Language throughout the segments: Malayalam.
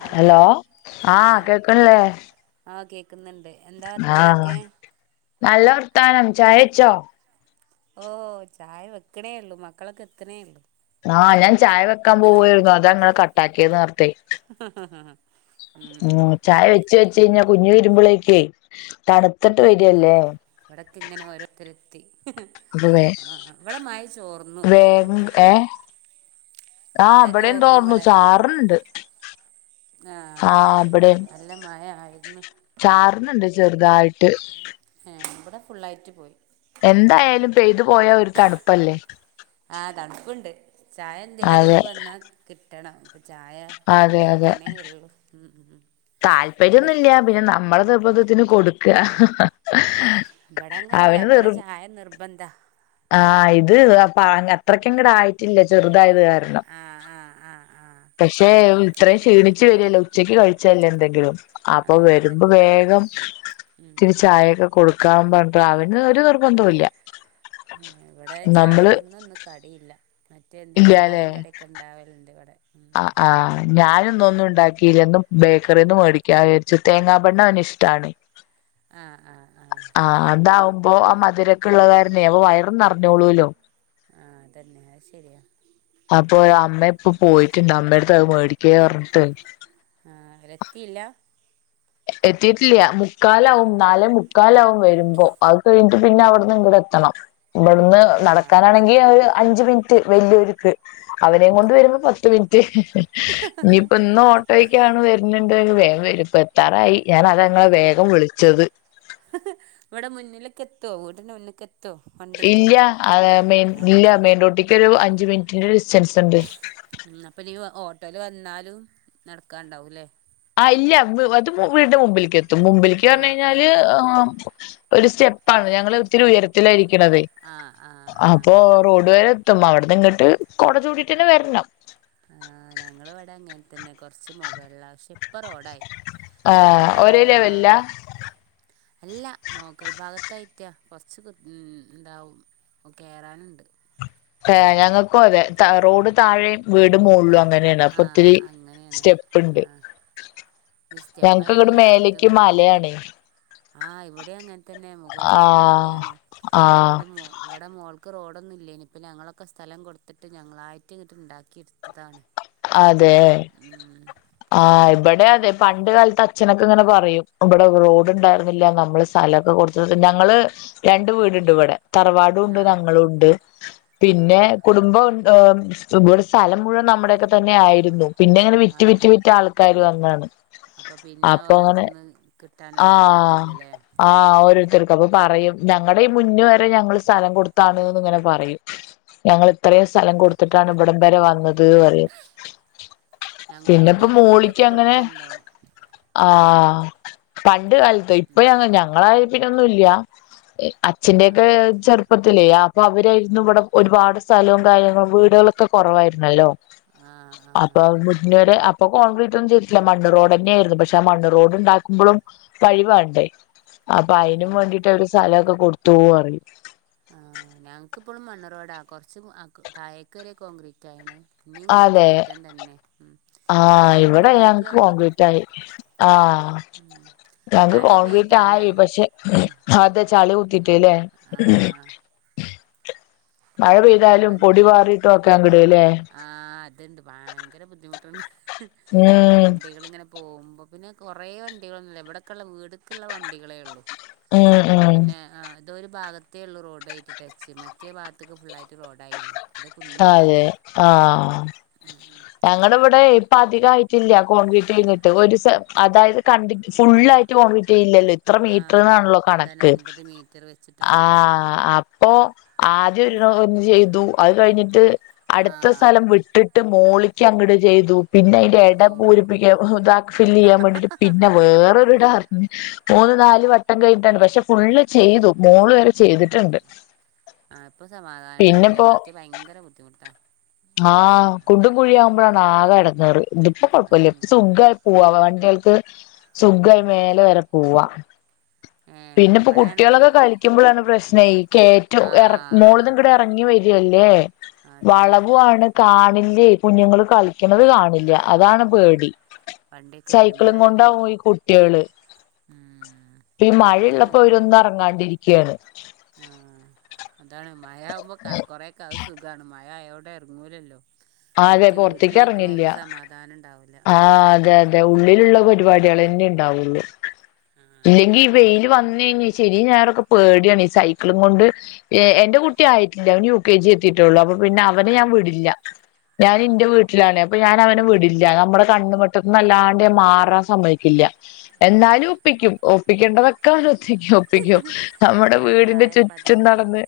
ഹലോ ആഹ് ആഹ് കേക്കുന്നുണ്ട് എന്താ ആഹ് വർത്താനൊക്കെ നല്ല വർത്താനം ചായ കുടിച്ചോ ഓഹ് ചായ വെക്ക്ണേ ഒള്ളു മക്കളൊക്കെ എത്ത്ണേ ഒള്ളു. ആഹ് ഞാൻ ചായ വെക്കാൻ പോുവായിരുന്നു അതാ അങ്ങനെ കട്ടാക്കിയത് നേർത്തേ ഉം ആഹ്ചായ ജജ്ജ് വെച്ച് കഴിഞ്ഞാ കുഞ് വെരുമ്പളെക്ക് തണുത്തിട്ട് വെരല്ലെ. ഇവിടൊക്കെങ്ങനെ ഓരോ ര്ത്തരെത്തി അപ്പൊ വേ ആഹ് ഇവിടെ മഴ ചോർന്നു വേഗം ഏഹ് ആഹ് മഴ ഇവിടേം തോർന്നു ഇവിടെ ചാറുണുണ്ട് ആഹ് നല്ല മഴ ആയിരുന്നു ചാറ്ണ് ണ്ട് ചെറുതായിട്ട്. ഏഹ് ഇവിടെ ഫുുള്ളായിട്ട് പോയി എന്തായാലും പെയ്തു പോയാ ഒരു തണുപ്പല്ലേ ആഹ് തണുപ്പുണ്ട് ചായ എന്തായാലും അതെ ഓൽക്ക് വന്നാ കിട്ടണം ഇപ്പൊ ചായ അതെ വെക്ക്ണേ ഒള്ളോ ഉം ഇന്ന് താൽപ്പര്യൊന്നുല്ല പിന്നെ നമ്മളെ നിർബന്ധത്തിന് കൊടുക്കുക ഏഹ് ഇവിടെ അങ്ങനല്ല ഇവിടെ ചായ നിർബന്ധ ആഹ് ഇത് അപ്പ അത്രക്ക് അങ്ങട് ആയിട്ടില്ല ചെറുതായത് കാരണം. ആഹ്, ആഹ്, ആഹ് ആഹ് പക്ഷെ ഇത്രയും ക്ഷീണിച്ചു വരല്ലേ ഉച്ചക്ക് കഴിച്ചല്ലേ എന്തെങ്കിലും അപ്പൊ വരുമ്പോ വേഗം ഉം കൊടുക്കാ പറഞ്ഞിട്ട് അവന് ഒരു നിർബന്ധവും ഇല്ല ഏഹ് ഇവടെ നമ്മള് ചായക്ക് ഇന്ന് ഒന്നും കടിയില്ല മറ്റേ എന്തേലും ഇല്ലാല്ലേ ചായയും കടിയും ഒക്കെ ഉണ്ടാവലിണ്ട് ഇവിടെ ഉം ആഹ് ആഹ് ഞാന് ഇന്ന് ഒന്നും ഉണ്ടാക്കിയില്ല ഇന്ന് ബേക്കറിന്ന് മേടിക്കാൻ വിചാരിച്ചു തേങ്ങാ ബണ്ണ് അവന് ഇഷ്ടാണെയ് ആഹ് ആഹ് ആഹ് അതാവുമ്പോ ആ മധുരൊക്കെ ഉള്ള കാരണേ അപ്പൊ വയറും നിറഞ്ഞോളൂല്ലോ ആഹ് അതന്നെ അത് ശരിയാ അപ്പൊ അമ്മ ഇപ്പ പോയിട്ടുണ്ട് അമ്മയടുത്ത് അത് മേടിക്ക് പറഞ്ഞിട്ട് ആഹ് എത്തീല്ല എത്തീട്ടില്ല മുക്കാലാവും ആഹ് നാലെ മു ക്കാലാവും വരുമ്പോ അത് കഴിഞ്ഞിട്ട് പിന്നെ അവിടുന്ന് ഇങ്ങട് എത്തണം ഇബടുന്ന് ആഹ് നടക്കാനാണെങ്കി ആ ഒര് അഞ്ച് മിനിറ്റ് വലിയോരുക്ക് അവനേം കൊണ്ട് വരുമ്പോ പത്ത് മിനിറ്റ് ഇനിയിപ്പ ഇന്ന് ഓട്ടോക്കാണ് വരുന്നുണ്ട വേം വരുംപ്പ ത്താറായി ഞാൻ അതാങ്ങളെ വേഗം വിളിച്ചത് ഇവടെ മുന്നിൽക്ക് എത്തുവോ വീടിന്റെ മുന്ന്ക്ക് എത്തുവോ വണ്ടിയൊക്കെ ഇല്ല അത് മെയിൻ ആഹ് ഇല്ല മെയിൻ റോട്ടിക്ക് ഒരു അഞ്ച് മിനിറ്റിന്റെ ഡിസ്റ്റൻസ് ഉണ്ട് ഉം അപ്പൊനി ഓട്ടോയിൽ വന്നാലും നടക്കാണ്ടാവുല്ലേ ആഹ് ഇല്ല അത് വീടിന്റെ മുമ്പിൽക്ക് എത്തും മുമ്പിലേക്ക് പറഞ്ഞു ആഹ് കഴിഞ്ഞാല് ആഹ് ആഹ് ആം ഒരു സ്റ്റെപ്പാണ് ഞങ്ങള് ഒത്തിരി ഉയരത്തില ഇരിക്കണതേയ് ആഹ് ആഹ് ആഹ് അപ്പോ റോഡ് വരേ എത്തും അവിടെന്ന് ഇങ്ങട്ട് കൊട ചൂടീട്ട് തന്നെ വരണം ആഹ് ഞങ്ങളെ ഇവടെ അങ്ങനെ തന്നെ കൊറച്ച് മൊകൾലാ പ്പം റോഡായി ആഹ് റോഡാ ഒരേ ആഹ് ലെവലിലാ അല്ല മൊകൾ ഭാഗത്തായിട്ട കൊറച്ച് ഉം ഇണ്ടാവും ഓ കേറാനുണ്ട് ഏഹ് ഞങ്ങൾക്കും അതെ റോഡ് താഴെയും വീട് മോൾലാ അങ്ങനെ അങ്ങനാണ് ആ അപ്പൊ ഒത്തിരി അങ്ങനെയാണ് സ്റ്റെപ്പ്ണ്ട് ആ ഇത് ഞങ്ങക്ക് ഇങ്ങട് സ്റ്റെപ്പായിട്ടല്ല മേലേക്ക് മലയാണെയ് ആഹ് ഇവിടെ അങ്ങൻ തന്നെ മുകൾ ഭാഗം ആഹ് മലയാണ് ആഹ് ന്നിട്ട് മൊ ഇവിടെ മോൾക്ക് റോഡൊന്നും ഇല്ലേയ്നിം ഇനിപ്പം ഞങ്ങളൊക്കെ സ്ഥലം കൊടുത്തിട്ട് ഞങ്ങളായിട്ട് ഇങ്ങിട്ട് ഉണ്ടാക്കി എടുത്തതാണ് അതെ ആഹ് അപ്പോൾ ഇവടെ അതെ പണ്ട് കാലത്ത് അച്ഛനൊക്കെ ഇങ്ങനെ പറയും ഇബടെ ആ റോഡ് ഉണ്ടായിരുന്നില്ല നമ്മള് സ്ഥലോക്കെ കൊടുത്ത് ഞങ്ങള് രണ്ട് വീടുണ്ട് ഇവിടെ തറവാടും ആ ഉണ്ട് ഞങ്ങളുണ്ട് ആ പിന്നെ കുടുംബം ഇബടെ സ്ഥലം മുഴുവൻ നമ്മുടെയൊക്കെ തന്നെ ആയിരുന്നു പിന്നെ ഇങ്ങനെ വിറ്റ് വിറ്റ് വിറ്റ് ആൾക്കാർ വന്നാണ് അപ്പ പിന്നെ അപ്പൊ ഓലടത്തു അങ്ങനെ നിന്ന് കിട്ടാനും ആഹ് ബുദ്ധിമുട്ടല്ലല്ലേ ആഹ് ഓരോരുത്തർക്കും അപ്പൊ പറയും ഞങ്ങടെ ഈ മുന്ന് വരെ ഞങ്ങള് സ്ഥലം കൊടുത്താണ്ന്ന് ഇങ്ങനെ പറയും ഞങ്ങള് ഇത്രയും സ്ഥലം കൊടുത്തിട്ടാണ് അതാണ് ഇവിടം വരെ വന്നത് റയും ഞങ്ങളിപ്പോ പിന്നെപ്പം ഒരു മോളിക്ക് സെന്റൊക്കെ അങ്ങനെ കൊടുത്തിണ്ടാവും ഉം ആഹ് പണ്ട് കാലത്ത് ഇപ്പ അങ്ങനാ ല്ല ഞങ്ങള് ആയപ്പെന്നുല്ല അച്ഛന്റെയൊക്കെ ആഹ് ചെർ പ്പത്തിലെ അപ്പൊ അവരായിരുന്നു ഇവിടെ ഒരുപാട് സ്ഥലവും കാര്യങ്ങളും വീടുകളൊക്കെ കൊറവായിരുന്നല്ലോ ആഹ് ആഹ് അപ്പൊ മു [unintelligible] അപ്പ് ഇപ്പൊ കോൺക്രീറ്റ് ഒന്നും ചെയ്തിട്ടല്ല മണ്ണ് റോഡ് തന്നെയായിരുന്നു പക്ഷേ മണ്ണ്റോഡ് ഉണ്ടാക്കമ്പളും വഴി വേണ്ടേ അപ്പൊ അയ്നും അതന്നെ വേണ്ടിട്ട് അവര് സ്ഥലൊക്കെ കൊടുത്തൂ പറിയും ആഹ ഞങ്ങക്ക്പ്പോളും മണ്ണ് റോഡാ കൊറച്ച് താഴക് വരെ കോൺക്രീറ്റയിന് ഇനിയും ഇങ്ങട്ട് അതെ കേയറ്റം തന്നെ ഉം ആഹ് എന്നാലും ഇവടെ മുന്ന്ക്ക് ഞങ്ങക്ക് വണ്ടിയൊക്കെ എത്തും കോൺഗ്രീറ്റായി ആഹ് ഉം ഞങ്ങക്ക് മഴ കോൺക്രീറ്റ് ആയി പെയ്താലാണ് പക്ഷെ അതെ ചളി കുത്തിട്ട്ല്ലേ ആഹ് മഴ അപ്പൊ പിന്നെ പെയ്താലും വണ്ടിയൊന്നും പൊടിപാറിട്ടും ഒക്കെ ങ്ങട് ല്ലേ? ആഹ് അത്ണ്ട് ഭയങ്കര ബുദ്ധിമുട്ടുണ്ട്. ഉം വണ്ടികൾ ഇങ്ങനെ പോകുമ്പോക്ന് പിന്നെ കൊറെ വണ്ടികളൊന്നുല്ല എവിടൊക്കെള്ള വീടക്ള്ള വണ്ടികളെ ഒള്ളു. ഉം ഉം പിന്നെ ആഹ ഇതൊ ഒരു ഭാഗത്തേ ഉള്ളൂ റോഡ് ആയിട്ട് ടച്ച് മറ്റേ ഭാഗത്തേക്ക് ഫുള്ളൾായിട്ട് റോഡായില്ല. അത് അതെ ആഹ്. ഉം ഉം. ഞങ്ങട ഇവിടെ ഇപ്പ അധിക ആയിട്ടില്ല കോൺക്രീറ്റ് കഴിഞ്ഞിട്ട് ഒരു സെ അതായത് കണ്ടിട്ട് ഫുള്ള ഇല്ലല്ലോ ഇത്ര ആ മീറ്റർന്നാണല്ലോ അതന്നെ കണക്ക് അൻപത് മീറ്റർ വെച്ചിട്ടാണല്ലോ വരിക ആഹ് അപ്പോ ആദ്യം ഒരു ഒന്ന് ചെയ്തു അത് കഴിഞ്ഞിട്ട് ആ അടുത്ത സ്ഥലം വിട്ട് ട്ട് മോളിക്ക് അങ്ങട്ട് ചെയ്തു പിന്നെ എട ഓ പൂരിപ്പിക്കാൻ ഫില്ല് ചെയ്യാൻ വേണ്ടിട്ട് പിന്നെ വേറൊരു ഡ മൂന്ന് നാല് വട്ടം കഴിഞ്ഞിട്ടാണ് പക്ഷെ ഫുള്ള് ചെയ്തു. മോള് ല് ആഹ് ഇപ്പൊ സമാധാനം ഇണ്ടാവൂലേ പിന്നെപ്പോ മറ്റേ ഭയങ്കര ബുദ്ധിമുട്ടാ. ആഹ് കുണ്ടും കുഴിയാകുമ്പോഴാണ് ആകെ എടങ്ങറ് ഇതിപ്പൊ കുഴപ്പോല്ല ഇപ്പ അതന്നെ സുഖ പോവാ വണ്ടികൾക്ക് ആ സുഖായി മേലെ വരെ പോവാ ഏ പിന്നെ ഇപ്പൊ ഇവിടെ ആണെങ്കിൽ കുട്ടികളൊക്കെ കളിക്കുമ്പോഴാണ് പ്രശ്നെയ് ഈ കേറ്റ ആ എറക്കം മോളന്ന് ങ്ങട് ഇറ ങ്ങി വരല്ലേ? ആതന്നെ. ഇപ്പവിടെ കാണില്ലേ കുഞ്ഞുങ്ങള് കളിക്കണന്ത് കാണി. ല്ല ആ അതാണ് പേടി, വണ്ടിയൊക്കെ വരുമ്പോൾ സൈക്കിളും അല്ലേ കൊണ്ടാവും ഈ കുട്ട്യേള് ഉം, ഈ അത് മഴള്ളപ്പോ ഒരൊന്നും ഇറങ്ങാണ്ടി ഇരിക്കാണ്. ആഹ് അതാണ് മഴ ആവുമ്പോ കൊറെകെ അത് സുഖാണ് മഴ അയോടെ എറങ്ങൂലല്ലോ? ആഹ് അതെ മറ്റേ വീട്ടിൽ പൊറത്തേക്ക് എറങ്ങില്ല ഇരിക്ക്ണോർക്ക് സമാധാനം ഉണ്ടാവൂല ആഹ് അതെ അതെ ഉള്ളിലുള്ള പരിപാടികൾ തന്നെ ഉണ്ടാവുള്ളു. ആഹ് ഇല്ലെങ്കി വെയില് വന്ന് കഴിഞ്ഞ ശനിം ഞായറോക്കെ പേടിയാണ് ഈ സൈക്കിളും കൊണ്ട്, എ എന്റെ കുട്ടി ആയിട്ടില്ല യു കെ ജി എത്തിട്ടോള്ളൂ അപ്പൊ പിന്നെ അവനെ ഞാൻ ആഹ് വിടില്ല. ഞാൻ ആഹ് ഇന്റെ വീട് ലാണെ അപ്പൊ ഞാൻ അവനെ വിടില്ല നമ്മടെ കണ്ണ്വട്ടത്തന്ന അല്ലാണ്ട് മാറാൻ സമ്മതിക്കില്ല. എന്നാലും ആഹ് ഒപ്പിക്കും ഒപ്പിക്കണ്ടേത് ക്കണ്ട് ഒത്തേക്ക് ഒപ്പിക്കും നമ്മടെ ഓരെ വീടിന്റെ പ്രായപ്പ ചുറ്റും അതല്ലേ നടന്ന്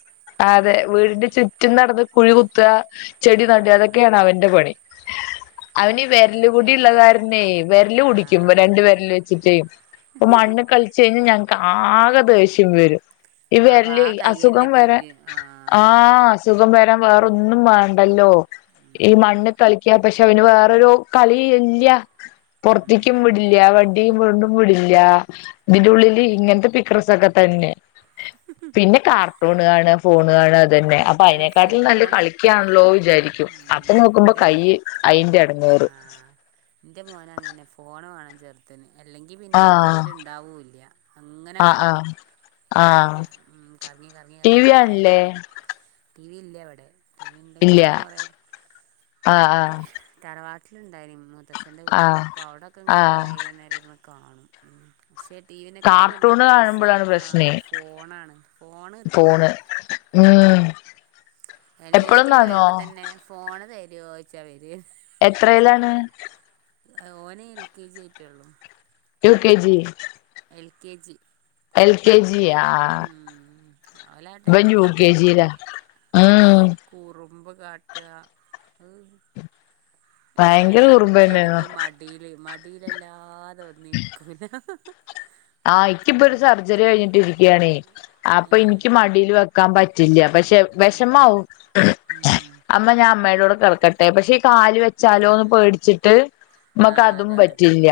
അതെ ഉം വീടിന്റെ ചുറ്റും നടന്ന് കുഴി കുത്താ ചെടി നട ആഹ് അതൊക്കെയാണ് അവന്റെ പണി ശരി അവന് നല്ല ടിള്ള കുട്ടിയാണല്ലോ കാരണെ വിരല് കുടിക്കും ആഹ് രണ്ട് വരൽ വെച്ചിട്ടേ മണ് കളിച്ച് കഴിഞ്ഞാ ഞങ്ങക്ക് ആകെ ദേഷ്യം വരും അപ്പൊ ഇവിരൽ ആ കയ്യന്നെ അസുഖം വരെ പോയിട്ട് ആഹ് അസുഖം വരാൻ വേറൊന്നും മാണ്ടല്ലോ ഈ ഉം മണ്ണ് കളിക്ക, പക്ഷെ അവന് വേറൊരു കളി ഇല്ല ഉം പൊറത്തക്കും വിടില്ല വണ്ടിയും വണ്ടും വിടില്ല ഉം ഇതിന്റെുള്ളില് ഇങ്ങനത്തെ പിക്രസൊക്കെ തന്നെ പിന്നെ കാ ട്ടൂണ് കാണ ഫോണ് കാണ ഇതന്നെ അപ്പൊ അതാണ് അയിനെക്കാട്ടിലും നല്ല ഫോണ് കളിക്കാണല്ലോ വിചാരിക്കും. അപ്പൊ ഉം നോക്കുമ്പോ കൈ ഇബടീം അയിന്റെ എടങ്ങേറ് ആഹ് ഇന്റെ മോനങ്ങനന്നെ ഫോണ് വേണം ചെർ മതന്നെ അല്ലെങ്കിൽ പിന്നെ ആഹ് വീട്ടിലുണ്ടാവുല്ല അങ്ങനെ അങ്ങട്ട് ആഹ് പോകും. ആഹ് ആഹ് കറങ്ങി കറങ്ങി ടി കറങ്ങി വി വൈന്നേരൊക്കെ കാണില്ലേ കാണും ടിവി ഇല്ല ഇവടെ ടി വി ഇണ്ടെങ്കിൽ ഇല്ല പിന്നെ കുറേ ആഹ് ആഹ് തറവാട്ടിലുണ്ടായിനിം മുത്തച്ഛ്ന്റെ വീട്ടില് ആഹ് അപ്പൊ അവിടൊക്കെ ഇങ്ങനെ കുറെ ആഹ് നേരം ഇരിന്ന് കാണും പക്ഷേ ടി വിനേക്കാളും ഓല്ക്ക് കാർട്ടൂണ് ക്രേയ്സ് കാണുമ്പോഴാണ് പ്രശ്നേ ആഹ് ഫോണാണ് ഫോണ് കിട്ടണം ആഹ് എനീറ്റ്ങ്ങട്ട് വരുമ്പോ തന്നെ ഫോണ് തരോ? ച്ച വര് എത്രയിലാണ് ഓന് എൽ കെ ജി ആയിട്ടള്ളൂ U K G L K G L K ജിയാ ഉം ഓല ടൈം ഇപ്പതലേ ജിയിലാ ഉം കുറുമ്പ് കാട്ട ഉം ഭയങ്കര എവിടെ കുറുമ്പന്നെയാ ഇരിക്കയാണെങ്കിൽ മടിയില് മടിൽല്ലാതെ വന്ന് ഇരിക്കും ല്ല ആഹ എൻക്ക്പ്പൊ ഒരു സർജറി കഴിഞ്ഞിട്ടി ഇരികാണേ അപ്പൊ ഏ ഇനിക്ക് മടിൽ വെക്കാൻ പ റ്റില്ല പക്ഷെ ഉം വെഷമാവും ഉം അമ്മ ഞാൻ അമ്മടെ കുടെ കേടക്കട്ടെ പക്ഷെ ഇകല് വച്ചാലോന്ന് ഉം പേടിച്ചിട്ട് ആ നമ്മക്ക് അതും അതാണ് പറ്റില്ല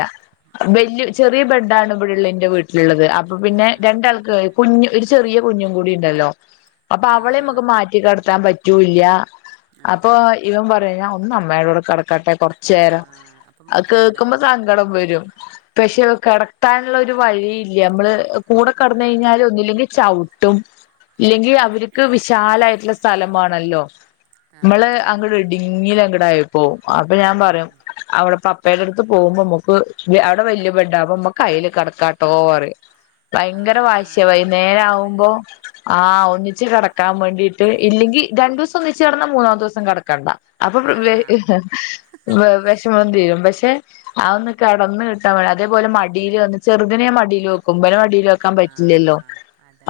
ഉം വല്യ ഉം ചെറിയ ബെഡണ് ഇപ്പള്ള ഇന്റെ വീട്ടിലുള്ളത് അപ്പൊ ആ പിന്നെ രണ്ടാൾക് കുഞ്ഞു ഒരു ചെറിയ കുഞ്ഞും കൂടി ഇണ്ടല്ലോ അപ്പൊ ആ അവളെ നമുക്ക് മാറ്റി കെടത്താ പറ്റൂല്ല അപ്പൊ അതന്നെ ഇവൻ പറയും ഞാൻ ഒന്ന് അമ്മടോ കുടെ കടക്കാട്ടെ കൊറച്ച ആ നേരം അപ്പം നമുക്ക് അത് സങ്കടം കേക്കുമ്പോ വരൂല്ലേ സങ്കടം വരും പക്ഷെ കെടത്തനുള്ള ഒരു വഴി ഇല്ല നമ്മള് കൂടെ ആ കെടന്നഴിഞ്ഞാൽ ഒന്നുല്ലെങ്കിൽ ചവു ട്ടും ഇല്ലെങ്കിൽ അവരിക്ക് വിശാലായിട്ടുള്ള സ്ഥലംമാണല്ലോ ആ നമ്മള് അതന്നെ അങ്ങോട്ട ഡിങ്ങിലങ്കടായിപ്പോ അപ്പൊ ഞാൻ പറയും ഉം അവിടെപ്പപ്പയുടെ അടുത്ത് പോകുമ്പോ നമ്മക്ക് അവിടെ വല്യ ബെടാ നമ്മക്കയ്യിൽ കട കട്ടോ പറിം ആ ഭയങ്കര വാശി വൈനേര ആവുമ്പോ പാവല്ലേ ഉം ആഹ ഒന്നിച്ച് കെട ക്കാൻ വേണ്ടീട്ട് ഇല്ലെങ്കി രണ്ടസം ഒന്നിച്ച് കെടന്നാ മൂന്നാമ ദിവസം കെടക്കണ്ട അപ്പൊ വെ ആഹ് വെ വെഷമ തീരും പക്ഷെ ആ ഒന്ന് കെടന്ന് കിട്ടൻ അതേപോലെ മടിൽ വന്ന് ചെറുതിനെ മടിയിൽ വോകും ഇബനെ മടിൽ വെക്കാൻ പറ്റില്ലല്ലോ ആഹ്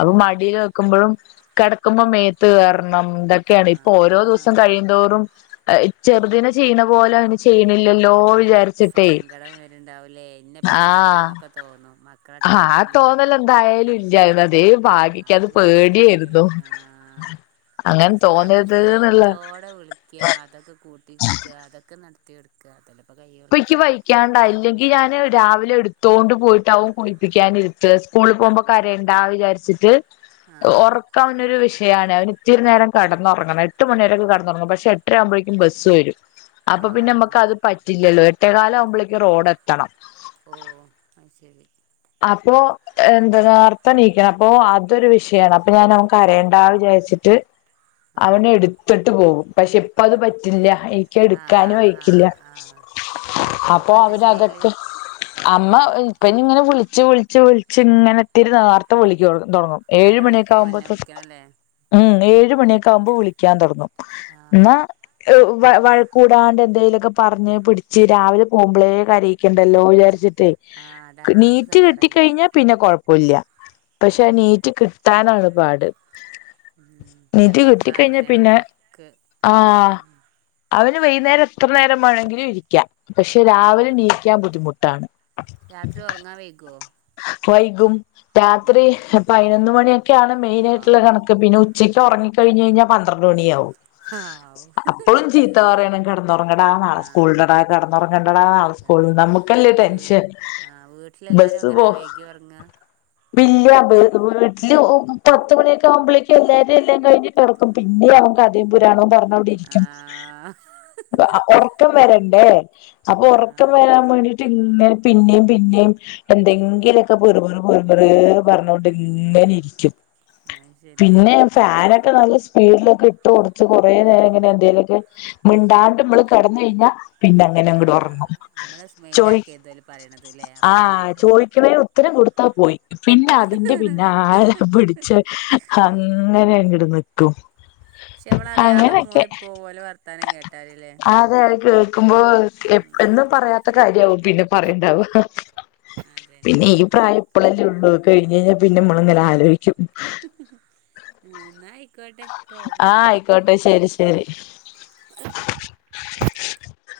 അപ്പൊ മടില് ക്കുമ്പോഴും കെടക്കുമ്പോ മേത്ത് കയറണം ഇതൊക്കെയാണ് ഇപ്പൊ ഓരോ ആഹ് ദിവസം കഴിയന്തോറും ചെറുദിനെ ചെയ്യുന്ന പോലെ അ അവന് ചെയ്യണില്ലല്ലോ വിചാരിച്ചിട്ടേ സങ്കടം വരുണ്ടാവൂലേ ഇന്ന ഇപ്പ വേണ്ടാന്നൊക്കെ തോന്നും മക്കളെ ടൈം ആഹ ഇപ്പ തോന്നൽ എന്തായാലും ഇല്ലായിന്ന അതെ അത് വല്യ കിട്ടല് ആഹ പിന്നെ അങ്ങനെ സ്നേ നമ്മള് തോന്നരുത് എന്നുള്ള സ്നേഹത്തോടെ വിളി ക്ക്യാ അതൊക്കെ കൂട്ടി നിക്കാ അതൊക്കെ നടത്തി കൊടുക്ക അതല്ലെ ഇപ്പം കഴിയുള്ളൂ ക്ക്യാണ്ട ഇല്ലെങ്കി ഞാന് രാവിലെ ഇടുത്തോണ്ട് പോയിട്ടാവും കുളിപ്പിക്കാന് ഇരുത്ത്ക സ്കൂൾ പോകുമ്പോ കരയേണ്ടാ എന്ന് വിചാരിച്ചിട്ട് ആഹ് ഒറ ക്ക് അവന് ഒരു വിഷയാണ് അവന് ഇത്തിരി നേരം കെടന്ന് ഉറങ്ങണം എട്ട് മണിവരെ ഒ ക്കെ കെടന്ന് ഉറങ്ങും പക്ഷെ എട്ടര ആകുമ്പോഴേക്കും ബസ് വരും അപ്പൊ പിന്നെ ആഹ് നമ്മക്ക് അത് പറ്റില്ലല്ലോ എട്ടേ കാല് ആകുമ്പോഴേക്കും റോഡ് എത്തണം ഓഹ് അത് ശരി അപ്പൊ എന്താ നേരത്തെ എണീക്കണം അപ്പൊ അതൊരു വിഷയാണ് അപ്പൊ ഞാന് അവൻ കരയേണ്ടാ വിചാരിച്ചിട്ട് [inaudible] അവനെ എടുത്തിട്ട് പോകും പക്ഷെ ഇപ്പ അത് പറ്റില്ല എ നിക്ക് എടുക്കാനും ആഹ് വഴിക്കില്ല ആഹ് ആഹ് അപ്പ ഇപ്പ അപ്പൊ എന്താ അവര് ചെയ്യല് അതൊക്കെ അമ്മ ഇപ്പ ഇനി ഇങ്ങനെ വിളിച്ച് വിളിച്ച് വിളിച്ച് ഇങ്ങനെ ഇത്തിരി നേരത്തെ വിളിക്കാൻ തൊടങ്ങും ഏഴ് മണി ഒക്കെ ഒരരമണിക്കൂർ മുന്നേ ആവുമ്പോത്ത് വിളിക്കണല്ലേ ഉം ഏഴ് മണി ഒക്കെ ആവുമ്പോ വിളിക്കാൻ തൊടങ്ങും എന്നാ ആഹ് എഹ് വ വഴക്ക് കൂടാണ്ട് എന്തേലൊക്കെ പറഞ്ഞ് പിടിച്ച് രാവിലെ പോവുമ്പളേ കരയും ക്കിണ്ടല്ലോ വിചാരിച്ചിട്ടെ ആഹ് അതാണ് നമ്മക്ക് സങ്കടല്ലേ ഞ്ഞാ പിന്നെ കൊഴപ്പം ഇല്ല പക്ഷെ ഉം എണീറ്റ് കിട്ടാനാണ് പാട് ഉം ചെല എണീറ്റ് കിട്ടി മക്കള് കഴിഞ്ഞാ അങ്ങനെയാണ് പിന്നെ ഒറക്ക് ആഹ് അവന് വൈകുന്നേരം എത്ര നേരം വേണങ്കിലും ഇരിക്കാം പക്ഷെ രാവിലെ ആഹ് എണീക്കാൻ ബുദ്ധിമുട്ടാണ് രാത്രി ഉറങ്ങാൻ വൈകോ വൈകും രാത്രി ഉം പതിനൊന്ന് മണി ഒക്കെയാണ് മെയിനായിട്ടുള്ള ഹാവൂ കണക്ക് പിന്നെ ഉ ഉച്ചക്ക് ഉറങ്ങിക്കഴിഞ്ഞ് കഴിഞ്ഞ പന്ത്രണ്ട് മണി ആവും ഹാവൂ അപ്പളും ചീത്ത പറയണം കിടന്നുറങ്ങെടാ നാളെ സ്കൂള് ഉണ്ടെടാ ആഹ് കിടന്നുറങ്ങേണ്ടടാ നാളെ സ് അതാണ് എപ്പോഴും നമ്മുക്കല്ലേ ടെൻഷൻ ബസ്സ് ഇങ്ങനെ വൈകി ഉറങ്ങ [unintelligible] വീട്ടില് വീട്ടില് പത്തുമണി ഒക്കെ ആവുമ്പളേക്കും എല്ലാവരും എല്ലാം കഴിഞ്ഞു കെടക്കും പിന്നേം ഇറ കഥയും പുരാണവും പറഞ്ഞോണ്ടിരിക്കും ആഹ് ഉറക്കം വരണ്ടേ അപ്പൊ ഉറക്കം ആഹ് വരാൻ വേണ്ടീട്ട് ഇങ്ങനെ പിന്നെയും പിന്നെയും എന്തെങ്കിലും ഒക്കെ പിർ പിർ പിർ പിറ് എന്ന് പറഞ്ഞോണ്ട് ഉം ഇങ്ങനെ ഇരിക്കും അത് ശരി പിന്നെ ഫാന് ഒക്കെ നല്ല സ്പീഡിലൊക്കെ ഇട്ട് കൊടുത്ത് കൊറേ നേരം ഇങ്ങനെ എന്തേലൊക്കെ മിണ്ടാണ്ട് നമ്മള് കെടന്ന് കഴിഞ്ഞാ പിന്നെ അങ്ങനെ അങ്ങട്ട് ആഹ് ഉറങ്ങും നമ്മള് ചോദി മൈൻഡാക്കരുത് ഓല് പറയണത് ല്ലേ അപ്പൊ ആഹ് ഒറങ്ങിക്കോളും ചോദിക്കുന്നതിന് ഉത്തരം കൊടുത്താ പോയി പിന്നെ അതിന്റെ പിന്നാലെ പിടിച്ച് അങ്ങനെ അങ്ങട് നിക്കും പക്ഷെ അവള് അറിയാതെ അങ്ങനെയൊക്കെ മൂളിപ്പോകും ഓലെ വർത്താനം കേട്ടാല് ലേ എഹ് എന്നും പറയാത്ത കാര്യം ആവും പിന്നെ പറയാൻ ഉണ്ടാവ അതന്നെ പിന്നെ ഈ ഉം പ്രായം ഇപ്പളല്ലേ ഉള്ളൂ അത് കഴിഞ്ഞ് കഴിഞ്ഞാൽ പിന്നെ നമ്മള് ഇങ്ങനെ ആലോചിക്കും ഉം എന്നാ ആയിക്കോട്ടെ ട്ടോ പിന്നെ ആഹ് വിളിക്ക ആയിക്കോട്ടെ ശരി ശരി